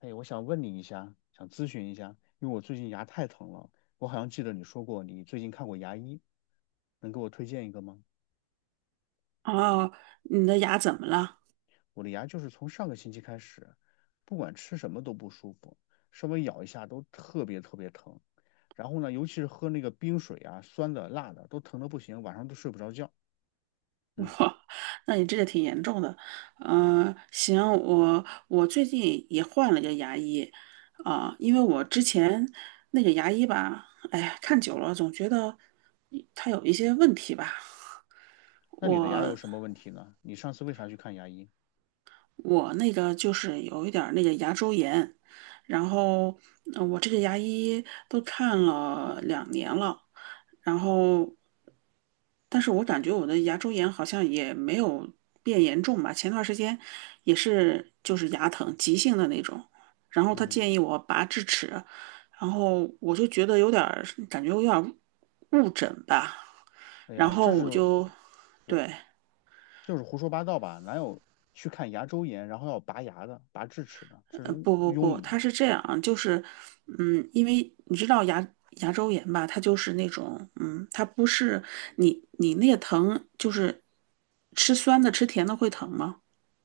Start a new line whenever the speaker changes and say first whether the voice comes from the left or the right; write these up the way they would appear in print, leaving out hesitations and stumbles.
left: 哎，我想问你一下，想咨询一下，因为我最近牙太疼了。我好像记得你说过你最近看过牙医，能给我推荐一个吗？
right: 哦，你的牙怎么了？
left: 我的牙就是从上个星期开始，不管吃什么都不舒服，稍微咬一下都特别特别疼。然后呢，尤其是喝那个冰水啊，酸的、辣的，都疼的不行，晚上都睡不着觉。
right: 我，
left: 嗯，
right: 那你这个挺严重的。嗯、行，我最近也换了个牙医，因为我之前那个牙医吧，哎呀，看久了总觉得他有一些问题吧。
left: 那你的牙有
right: 我
left: 什么问题呢？你上次为啥去看牙医？
right: 我那个就是有一点儿那个牙周炎，然后我这个牙医都看了2年了，然后但是我感觉我的牙周炎好像也没有变严重吧。前段时间也是就是牙疼，急性的那种，然后他
left: 嗯，
right: 建议我拔智齿，然后我就觉得有点儿误诊吧，
left: 哎
right: 然
left: 呀，
right: 后
left: 这
right: 我
left: 是，
right: 就
left: 对，
right: 对。
left: 就是胡说八道吧？哪有去看牙周炎，然后要拔牙的、拔智齿的？这是误
right: 不不
left: 庸
right: 不，
left: 医。
right: 它是这样啊，就是，嗯，因为你知道牙周炎吧，它就是那种，它不是你那个疼，就是吃酸的吃甜的会疼吗？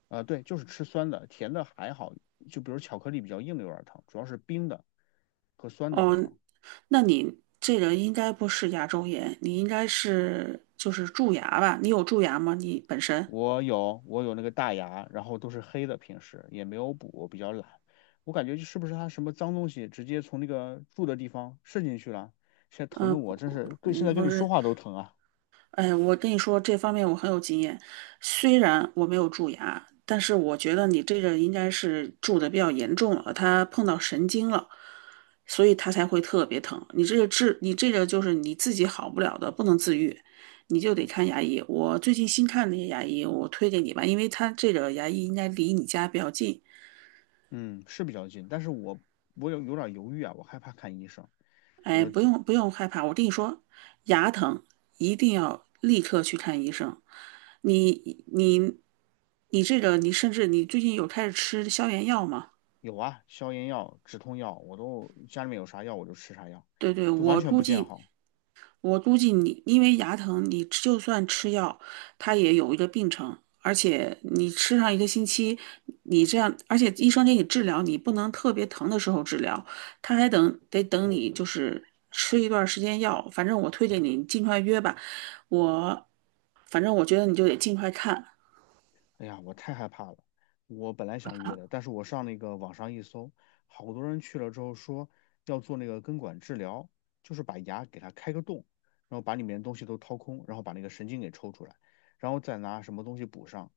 left: 啊、对，就是吃酸的，甜的还好，就比如巧克力比较硬的有点疼，主要是冰的和酸的会
right: 哦，
left: 疼。
right: 那你这个应该不是牙周炎，你应该是就是蛀牙吧？你有蛀牙吗？你本身？
left: 我有那个大牙，然后都是黑的，平时也没有补，我比较懒。我感觉就是不是它什么脏东西直接从那个住的地方渗进去了？现在疼的
right: 嗯
left: 我真是跟现在
right: 嗯，
left: 跟
right: 不
left: 你说
right: 是，
left: 话都疼啊。
right: 哎，我跟你说，这方面我很有经验。虽然我没有蛀牙，但是我觉得你这个应该是蛀的比较严重了，它碰到神经了，所以它才会特别疼。你这个治，你这个就是你自己好不了的，不能自愈，你就得看牙医。我最近新看那些牙医，我推给你吧，因为他这个牙医应该离你家比较近，
left: 嗯，是比较近，但是我有点犹豫啊，我害怕看医生。
right: 哎，
left: 我
right: 不用不用害怕，我跟你说，牙疼一定要立刻去看医生。你你你这个，你甚至你最近有开始吃消炎药吗？
left: 有啊，消炎药、止痛药，我都家里面有啥药我就吃啥药，
right: 对对，
left: 就完
right: 我
left: 全
right: 估
left: 不见
right: 计
left: 好。
right: 我估计你因为牙疼，你吃就算吃药，它也有一个病程，而且你吃上一个星期，你这样，而且医生给你治疗，你不能特别疼的时候治疗，他还等得等你就是吃一段时间药。反正我推荐你尽快约吧，我反正我觉得你就得尽快看。
left: 哎呀，我太害怕了。我本来想约的，但是我上那个网上一搜，好多人去了之后说要做那个根管治疗，就是把牙给它开个洞，然后把里面的东西都掏空，然后把那个神经给抽出来，然后再拿什么东西补上，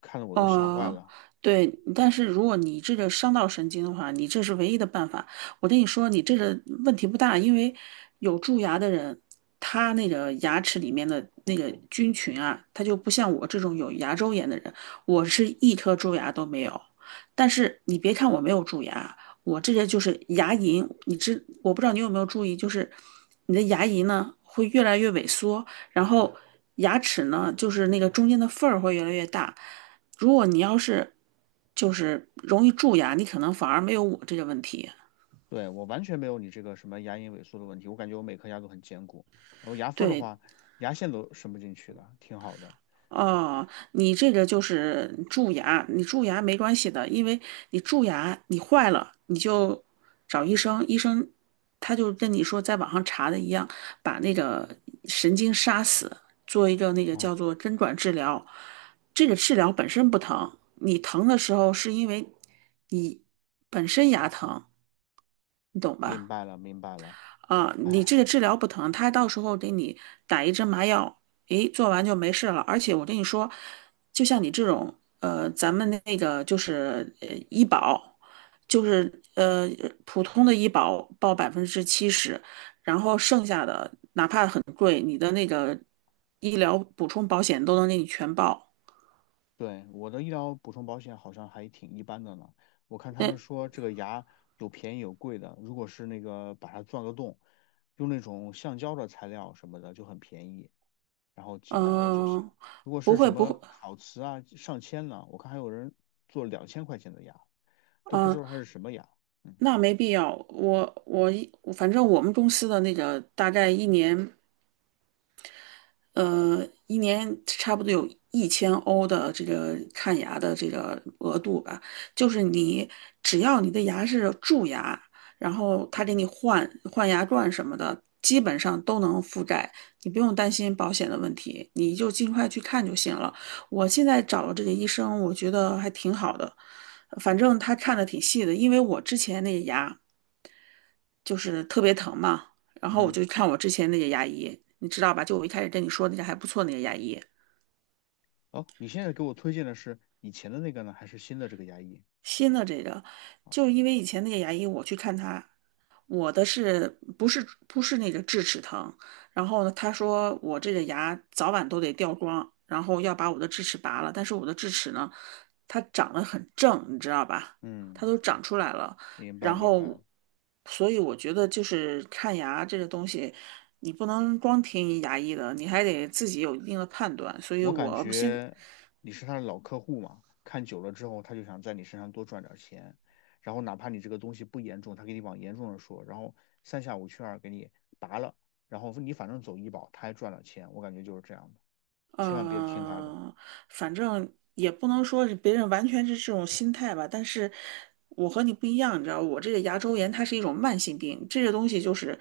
left: 看得我都吓坏
right: 哦，
left: 了。
right: 对，但是如果你这个伤到神经的话，你这是唯一的办法。我跟你说，你这个问题不大，因为有蛀牙的人，他那个牙齿里面的那个菌群啊，他就不像我这种有牙周炎的人，我是一颗蛀牙都没有。但是你别看我没有蛀牙，我这个就是牙龈，你知，我不知道你有没有注意，就是你的牙龈呢会越来越萎缩，然后牙齿呢就是那个中间的缝儿会越来越大。如果你要是就是容易蛀牙，你可能反而没有我这个问题。
left: 对，我完全没有你这个什么牙龈萎缩的问题，我感觉我每颗牙都很坚固，然后牙缝儿的
right: 对，
left: 话，牙线都伸不进去的，挺好的。
right: 哦，你这个就是蛀牙，你蛀牙没关系的，因为你蛀牙你坏了，你就找医生，医生他就跟你说在网上查的一样，把那个神经杀死，做一个那个叫
left: 哦，
right: 做根管治疗。这个治疗本身不疼，你疼的时候是因为你本身牙疼，你懂
left: 明
right: 吧？
left: 白了，明白了。
right: 啊，你
left: 哎，
right: 这个治疗不疼，他到时候给你打一针麻药，诶，做完就没事了。而且我跟你说，就像你这种，咱们那个就是医保，就是普通的医保报70%，然后剩下的哪怕很贵，你的那个医疗补充保险都能给你全报。
left: 对，我的医疗补充保险好像还挺一般的呢。我看他
right: 那
left: 们说这个牙有便宜有贵的，如果是那个把它钻个洞，用那种橡胶的材料什么的就很便宜，然后几
right: 嗯、
left: 百欧就行。
right: 呃
left: 如果
right: 不
left: 是什
right: 会不
left: 么
right: 会，
left: 烤瓷啊，上千呢，我看还有人做2000块钱的牙，都不知
right: 嗯、
left: 道它是什么牙。嗯
right: 那没必要。我我一反正我们公司的那个大概一年。一年差不多有1000欧的这个看牙的这个额度吧，就是你只要你的牙是蛀牙，然后他给你换换牙冠什么的，基本上都能覆盖，你不用担心保险的问题，你就尽快去看就行了。我现在找了这个医生，我觉得还挺好的，反正他看的挺细的，因为我之前那个牙。就是特别疼嘛。然后我
left: 嗯，
right: 就看我之前那些牙医，你知道吧？就我一开始跟你说那家还不错那个牙医，
left: 哦，你现在给我推荐的是以前的那个呢，还是新的这个牙医？
right: 新的这个，就是因为以前那个牙医我去看他，我的是不是那个智齿疼？然后呢，他说我这个牙早晚都得掉光，然后要把我的智齿拔了。但是我的智齿呢，它长得很正，你知道吧？
left: 嗯，
right: 它都长出来了。
left: 明白
right: 然
left: 明
right: 后，
left: 白。
right: 所以我觉得就是看牙这个东西，你不能光听牙医的，你还得自己有一定的判断。所以
left: 我感
right: 我现
left: 觉你是他的老客户嘛，看久了之后，他就想在你身上多赚点钱，然后哪怕你这个东西不严重，他给你往严重了说，然后三下五去二给你拔了，然后你反正走医保，他还赚了钱，我感觉就是这样的，千万别听他的。
right: 嗯，反正也不能说是别人完全是这种心态吧，但是我和你不一样，你知道，我这个牙周炎它是一种慢性病，这个东西就是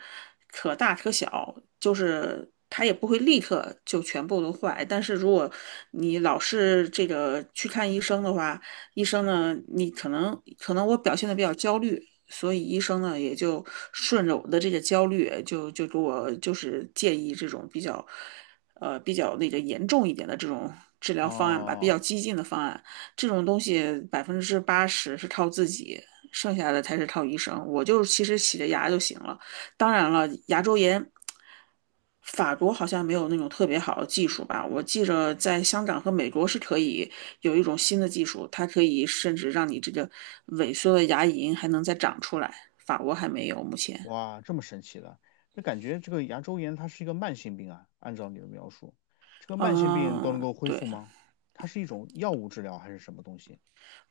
right: 可大可小，就是它也不会立刻就全部都坏，但是如果你老是这个去看医生的话，医生呢，你可能可能我表现的比较焦虑。所以医生呢，也就顺着我的这个焦虑，就给我就是建议这种比较比较那个严重一点的这种治疗方案吧，比
left: 啊！
right: 较激进的方案，这种东西80%是靠自己，剩下的才是靠医生。我就其实洗着牙就行了。当然了，牙周炎，法国好像没有那种特别好的技术吧？我记着在香港和美国是可以有一种新的技术，它可以甚至让你这个萎缩的牙龈还能再长出来。法国还没有，目前。
left: 哇，这么神奇的，那感觉这个牙周炎它是一个慢性病啊，按照你的描述，这个慢性病都能
right: 嗯，
left: 够恢复
right: 对，
left: 吗？它是一种药物治疗还是什么东西？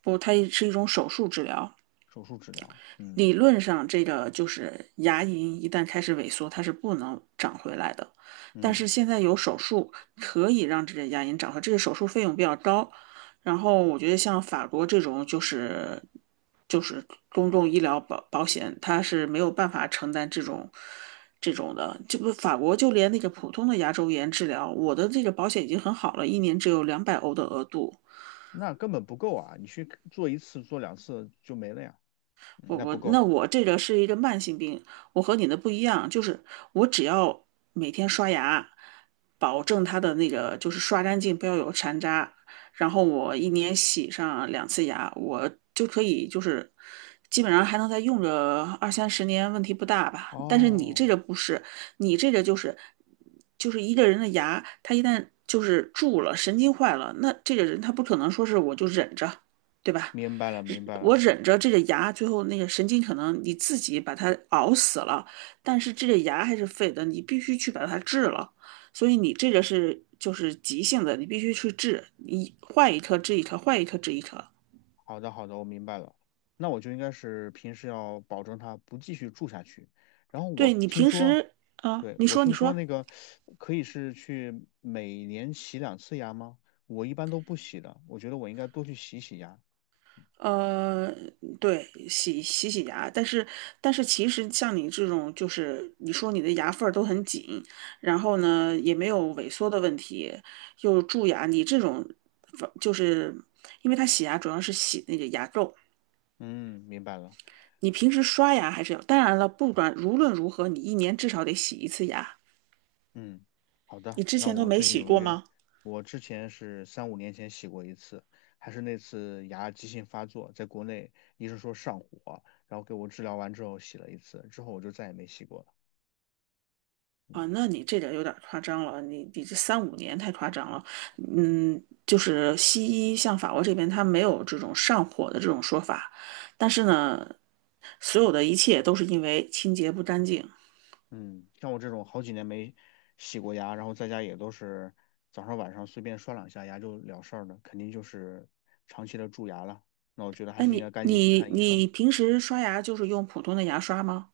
right: 不过它是一种手术治疗。
left: 手术治疗？嗯
right: 理论上，这个就是牙龈一旦开始萎缩，它是不能长回来的。但
left: 嗯。
right: 是现在有手术可以让这个牙龈长回来，这个手术费用比较高。然后我觉得像法国这种就是公共医疗保险，它是没有办法承担这种的。这不法国就连那个普通的牙周炎治疗，我的这个保险已经很好了，一年只有200欧的额度。
left: 那根本不够啊！你去做一次、做两次就没了呀，嗯
right: 我
left: 那
right: 我
left: 不够。
right: 那我这个是一个慢性病，我和你的不一样，就是我只要每天刷牙，保证它的那个就是刷干净，不要有残渣，然后我一年洗上2次牙，我就可以就是基本上还能再用个二三十年，问题不大吧。但是你
left: 哦，
right: 这个不是，你这个就是一个人的牙，他一旦就是蛀了，神经坏了，那这个人他不可能说是我就忍着，对吧？
left: 明白了，明白
right: 我
left: 了。
right: 忍着这个牙，最后那个神经可能你自己把它熬死了，但是这个牙还是废的，你必须去把它治了。所以你这个是就是急性的，你必须去治，你换一颗治一颗，换一颗治一颗。
left: 好的，好的，我明白了。那我就应该是平时要保证它不继续住下去。然后
right: 对
left: 我
right: 你
left: 听
right: 平
left: 说，
right: 时啊，
left: 对，
right: 你
left: 我
right: 说你
left: 听说
right: 说。
left: 那个可以是去每年洗两次牙吗？我一般都不洗的，我觉得我应该多去洗洗牙。
right: 呃，对，洗洗牙，但是其实像你这种，就是你说你的牙缝儿都很紧，然后呢也没有萎缩的问题，又蛀牙，你这种就是因为它洗牙主要是洗那个牙垢，
left: 嗯，明白了。
right: 你平时刷牙还是要，当然了，不管无论如何，你一年至少得洗一次牙，
left: 嗯，好的，
right: 你之
left: 那
right: 前都
left: 我
right: 没
left: 最近
right: 洗
left: 有
right: 过
left: 约，
right: 吗？
left: 我之前是三五年前洗过一次，还是那次牙急性发作，在国内医生说上火，然后给我治疗完之后洗了一次，之后我就再也没洗过了。嗯
right: 啊，那你这点有点夸张了，你这三五年太夸张了。嗯，就是西医像法国这边，它没有这种上火的这种说法，但是呢，所有的一切都是因为清洁不干净。
left: 嗯，像我这种好几年没洗过牙，然后在家也都是早上晚上随便刷两下牙就了事儿的，肯定就是长期的蛀牙了。那我觉得还
right: 哎，
left: 是应该
right: 你
left: 赶紧去
right: 你
left: 看医生。
right: 你平时刷牙就是用普通的牙刷吗？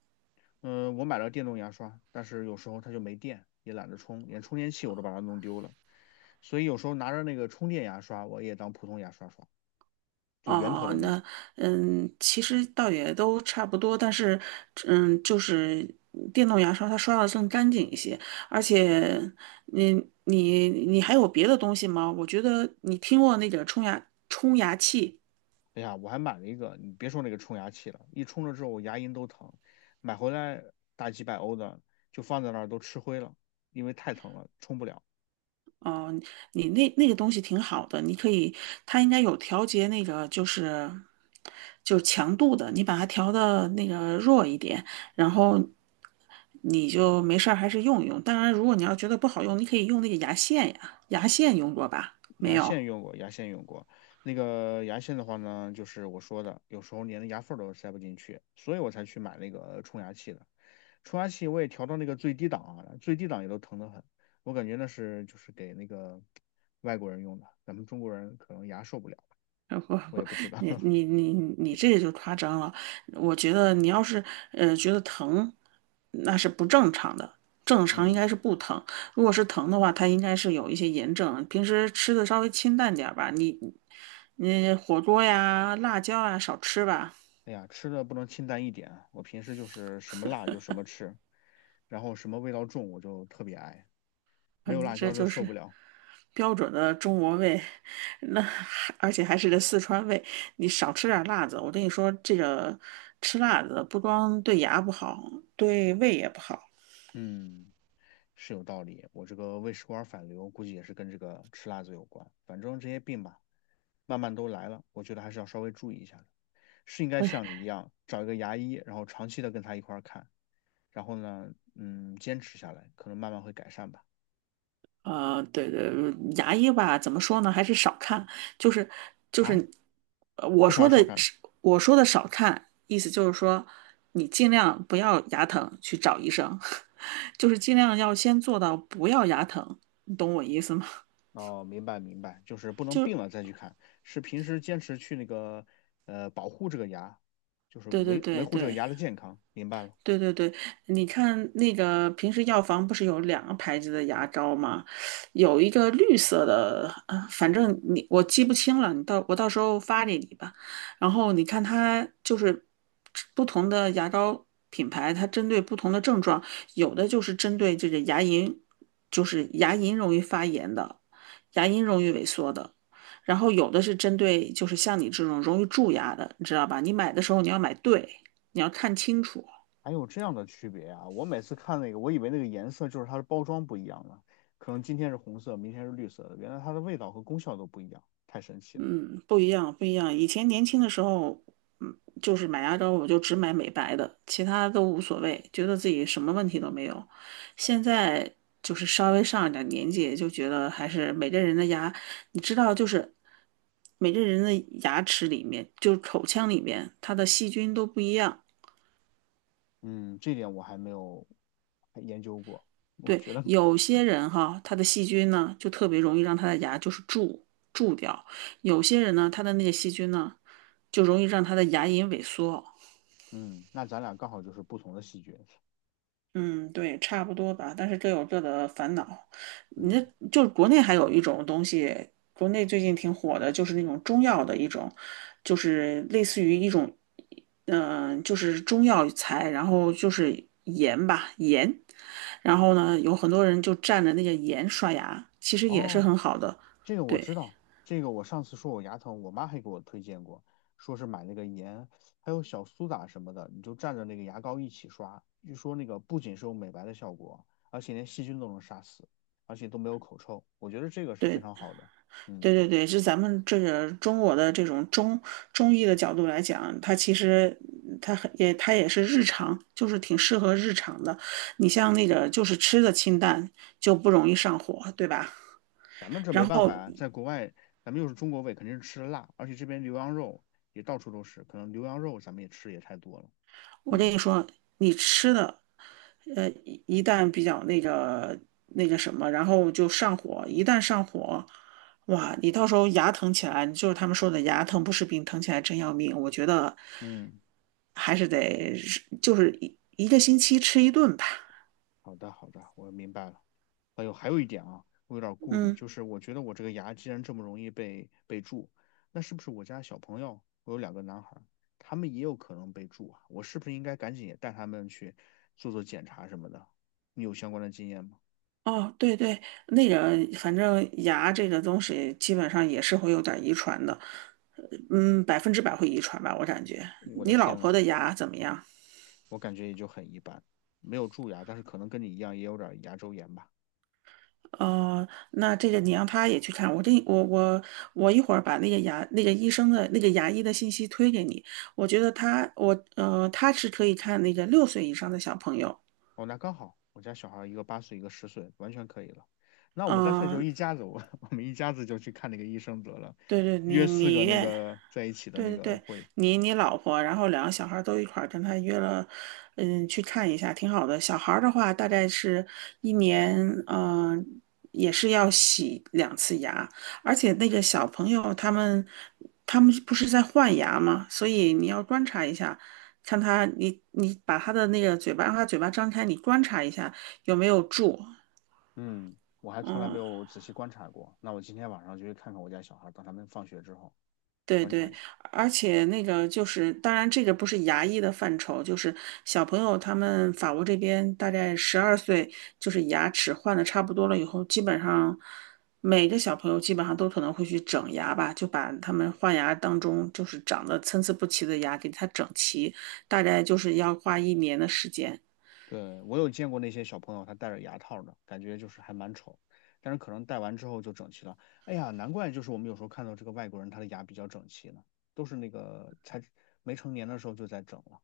left: 嗯、我买了电动牙刷，但是有时候它就没电，也懒得充，连充电器我都把它弄丢了。所以有时候拿着那个充电牙刷，我也当普通牙刷刷，就
right: 哦
left: 圆头
right: 哦，
left: 的那种。
right: 那其实倒也都差不多，但是就是电动牙刷它刷的更干净一些，而且你你还有别的东西吗？我觉得你听过那个冲牙器。
left: 哎呀，我还买了一个，你别说那个冲牙器了，一冲了之后我牙龈都疼，买回来大几百欧的，就放在那儿都吃灰了，因为太疼了，冲不了。
right: 你那个东西挺好的，你可以，它应该有调节那个就是强度的，你把它调的那个弱一点，然后你就没事儿还是用一用。当然，如果你要觉得不好用，你可以用那个牙线呀，牙线用过吧？没
left: 牙
right: 有。
left: 线用过，牙线用过。那个牙线的话呢，就是我说的，有时候连牙缝儿都塞不进去，所以我才去买那个冲牙器的。冲牙器我也调到那个最低档啊，最低档也都疼得很。我感觉那是就是给那个 外国人用的，咱们中国人可能牙受不了，
right: 不
left: 我
right: 不，
left: 也不知道。
right: 你 你你你这个就夸张了。我觉得你要是觉得疼，那是不正常的。正常应
left: 嗯，
right: 该是不疼，如果是疼的话，它应该是有一些炎症。平时吃的稍微清淡点儿吧，你火锅呀、辣椒啊少吃吧。
left: 哎呀，吃的不能清淡一点啊我平时就是什么辣就什么吃，然后什么味道重我就特别爱，
right: 啊
left: 没有
right: 你
left: 辣
right: 这
left: 椒就
right: 就
left: 受
right: 是
left: 不了。
right: 标准的中国胃，那还而且还是个四川胃。你少吃点辣子，我跟你说，这个吃辣子不光对牙不好，对胃也不好。
left: 嗯。是有道理。我这个胃食管反流估计也是跟这个吃辣子有关。反正这些病吧，慢慢都来了，我觉得还是要稍微注意一下的。是应该
right: 不是，
left: 像你一样找一个牙医，然后长期的跟他一块儿看，然后呢，嗯，坚持下来，可能慢慢会改善吧。
right: 对对，牙医吧，怎么说呢？还是少看，就是就
left: 啊？
right: 是，呃我
left: 为啥要
right: 说的
left: 少看？
right: 是我说的少看，意思就是说，你尽量不要牙疼去找医生，就是尽量要先做到不要牙疼，你懂我意思吗？
left: 哦，明白明白，就是不 能病
right: 就
left: 了再去看，是平时坚持去那个保护这个牙，就是
right: 对对
left: 维维
right: 对
left: 护这个
right: 对，
left: 牙的健康。明白了。
right: 对对对，你看那个平时药房不是有2个牌子的牙膏吗？有一个绿色的，反正我记不清了，我到时候发给你吧。然后你看它就是不同的牙膏品牌，它针对不同的症状，有的就是针对这个牙龈，就是牙龈容易发炎的，牙龈容易萎缩的。然后有的是针对就是像你这种容易蛀牙的，你知道吧？你买的时候你要买对，你要看清楚。
left: 还有这样的区别啊！我每次看那个，我以为那个颜色就是它的包装不一样了，可能今天是红色，明天是绿色的，原来它的味道和功效都不一样，太神奇了。
right: 嗯，不一样，不一样。以前年轻的时候，就是买牙膏我就只买美白的，其他都无所谓，觉得自己什么问题都没有。现在就是稍微上一点年纪，就觉得还是每个人的牙，你知道，就是每个人的牙齿里面，就是口腔里面，它的细菌都不一样。
left: 嗯，这点我还没有还研究过。我
right: 对，
left: 觉得，
right: 有些人哈，他的细菌呢，就特别容易让他的牙就是蛀掉；有些人呢，他的那个细菌呢，就容易让他的牙龈萎缩。
left: 嗯，那咱俩刚好就是不同的细菌。
right: 嗯，对，差不多吧。但是各有各的烦恼。你这
left: 嗯，
right: 就是国内还有一种东西，国内最近挺火的，就是那种中药的一种，就是类似于一种，就是中药材，然后就是盐吧，盐。然后呢，有很多人就蘸着那个盐刷牙，其实也是
left: 哦，
right: 很好的。
left: 这个我
right: 对。
left: 知道，这个我上次说我牙疼，我妈还给我推荐过，说是买那个盐，还有小苏打什么的，你就蘸着那个牙膏一起刷，据说那个不仅是有美白的效果，而且连细菌都能杀死，而且都没有口臭，我觉得这个是非常
right: 对
left: 好的。嗯，
right: 对对对，就咱们这个中国的这种中医的角度来讲，它其实它也是日常，就是挺适合日常的。你像那个就是吃的清淡，就不容易上火，对吧？
left: 咱们这
right: 然
left: 没办法
right: 后
left: 呀，在国外，咱们又是中国胃，肯定是吃的辣，而且这边牛羊肉也到处都是，可能牛羊肉咱们也吃的也太多了。
right: 我跟
left: 嗯
right: 你说，你吃的一旦比较那个什么，然后就上火，一旦上火，哇，你到时候牙疼起来，就是他们说的牙疼不是病，疼起来真要命。我觉得
left: 嗯，
right: 还是得就是一个星期吃一顿吧。
left: 好的好的，我明白了。还有还有一点啊，我有点顾虑，
right: 嗯，
left: 就是我觉得我这个牙既然这么容易被蛀，那是不是我家小朋友，我有两个男孩儿，他们也有可能被蛀啊？我是不是应该赶紧也带他们去做做检查什么的？你有相关的经验吗？
right: 哦，对对，那个反正牙这个东西基本上也是会有点遗传的，呃100%会遗传吧，我感觉。
left: 我的
right: 你老
left: 天呐，
right: 婆的牙怎么样？
left: 我感觉也就很一般，没有蛀牙，但是可能跟你一样也有点牙周炎吧。
right: 哦，那这个你让他也去看。我这我我我一会儿把那个牙那个医生的那个牙医的信息推给你。我觉得他是可以看那个6岁以上的小朋友。
left: 哦，那刚好，我家小孩一个8岁，一个10岁，完全可以了。那我们干脆就
right: 嗯、
left: 一家子，我 我们一家子就去看那个医生得了，
right: 对对，
left: 约四个那个在一起的
right: 对
left: 那
right: 对
left: 个
right: 对，
left: 会，
right: 你老婆，然后2个小孩儿都一块儿跟他约了，嗯，去看一下，挺好的。小孩儿的话，大概是一年，嗯、也是要洗2次牙，而且那个小朋友他们不是在换牙吗？所以你要观察一下，看他，你把他的那个嘴巴，让他嘴巴张开，你观察一下有没有蛀，
left: 嗯，我还从来没
right: 嗯。
left: 有仔细观察过。那我今天晚上就去看看我家小孩等他们放学之后
right: 对
left: 观察
right: 对，
left: 一下。
right: 而且那个就是，当然这个不是牙医的范畴，就是小朋友他们法国这边大概12岁，就是牙齿换的差不多了以后，基本上每个小朋友基本上都可能会去整牙吧，就把他们换牙当中就是长得参差不齐的牙给它整齐，大概就是要花一年的时间。
left: 对，我有见过那些小朋友，他戴着牙套的，感觉就是还蛮丑，但是可能戴完之后就整齐了。哎呀，难怪就是我们有时候看到这个外国人他的牙比较整齐呢，都是那个才没成年的时候就在整了。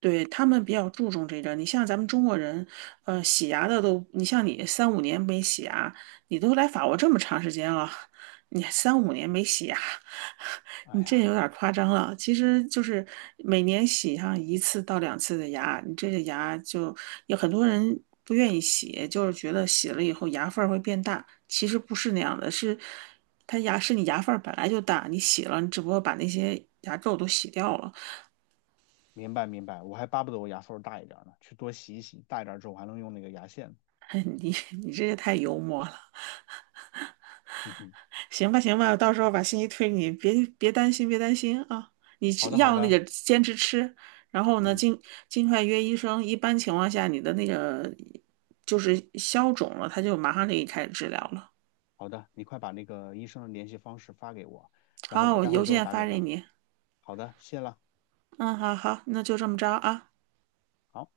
right: 对，他们比较注重这个。你像咱们中国人，洗牙的都，你像你三五年没洗牙，你都来法国这么长时间了，你三五年没洗牙，
left: 哎
right: 你
left: 呀，
right: 这有点儿夸张了。其实就是每年洗上1到2次的牙，你这个牙就有很多人不愿意洗，就是觉得洗了以后牙缝儿会变大。其实不是那样的，是它牙是你牙缝儿本来就大，你洗了，你只不过把那些牙垢都洗掉了。
left: 明白明白，我还巴不得我牙缝儿大一点儿呢，去多洗一洗，大一点儿之后我还能用那个牙线呢。
right: 你你这也太幽默了。
left: 嗯哼，
right: 行吧，行吧，到时候把信息推给你，别担心，别担心啊！你吃
left: 好的好
right: 药那
left: 的，
right: 个坚持吃，然后呢，
left: 嗯。
right: 尽快约医生。一般情况下，你的那个就是消肿了，他就马上给你开始治疗了。
left: 好的，你快把那个医生的联系方式发给我，然后
right: 好，
left: 我
right: 我
left: 待会儿
right: 邮
left: 就
right: 件
left: 打给
right: 发给
left: 他。
right: 你。
left: 好的，谢了。
right: 嗯，好好，那就这么着啊。
left: 好。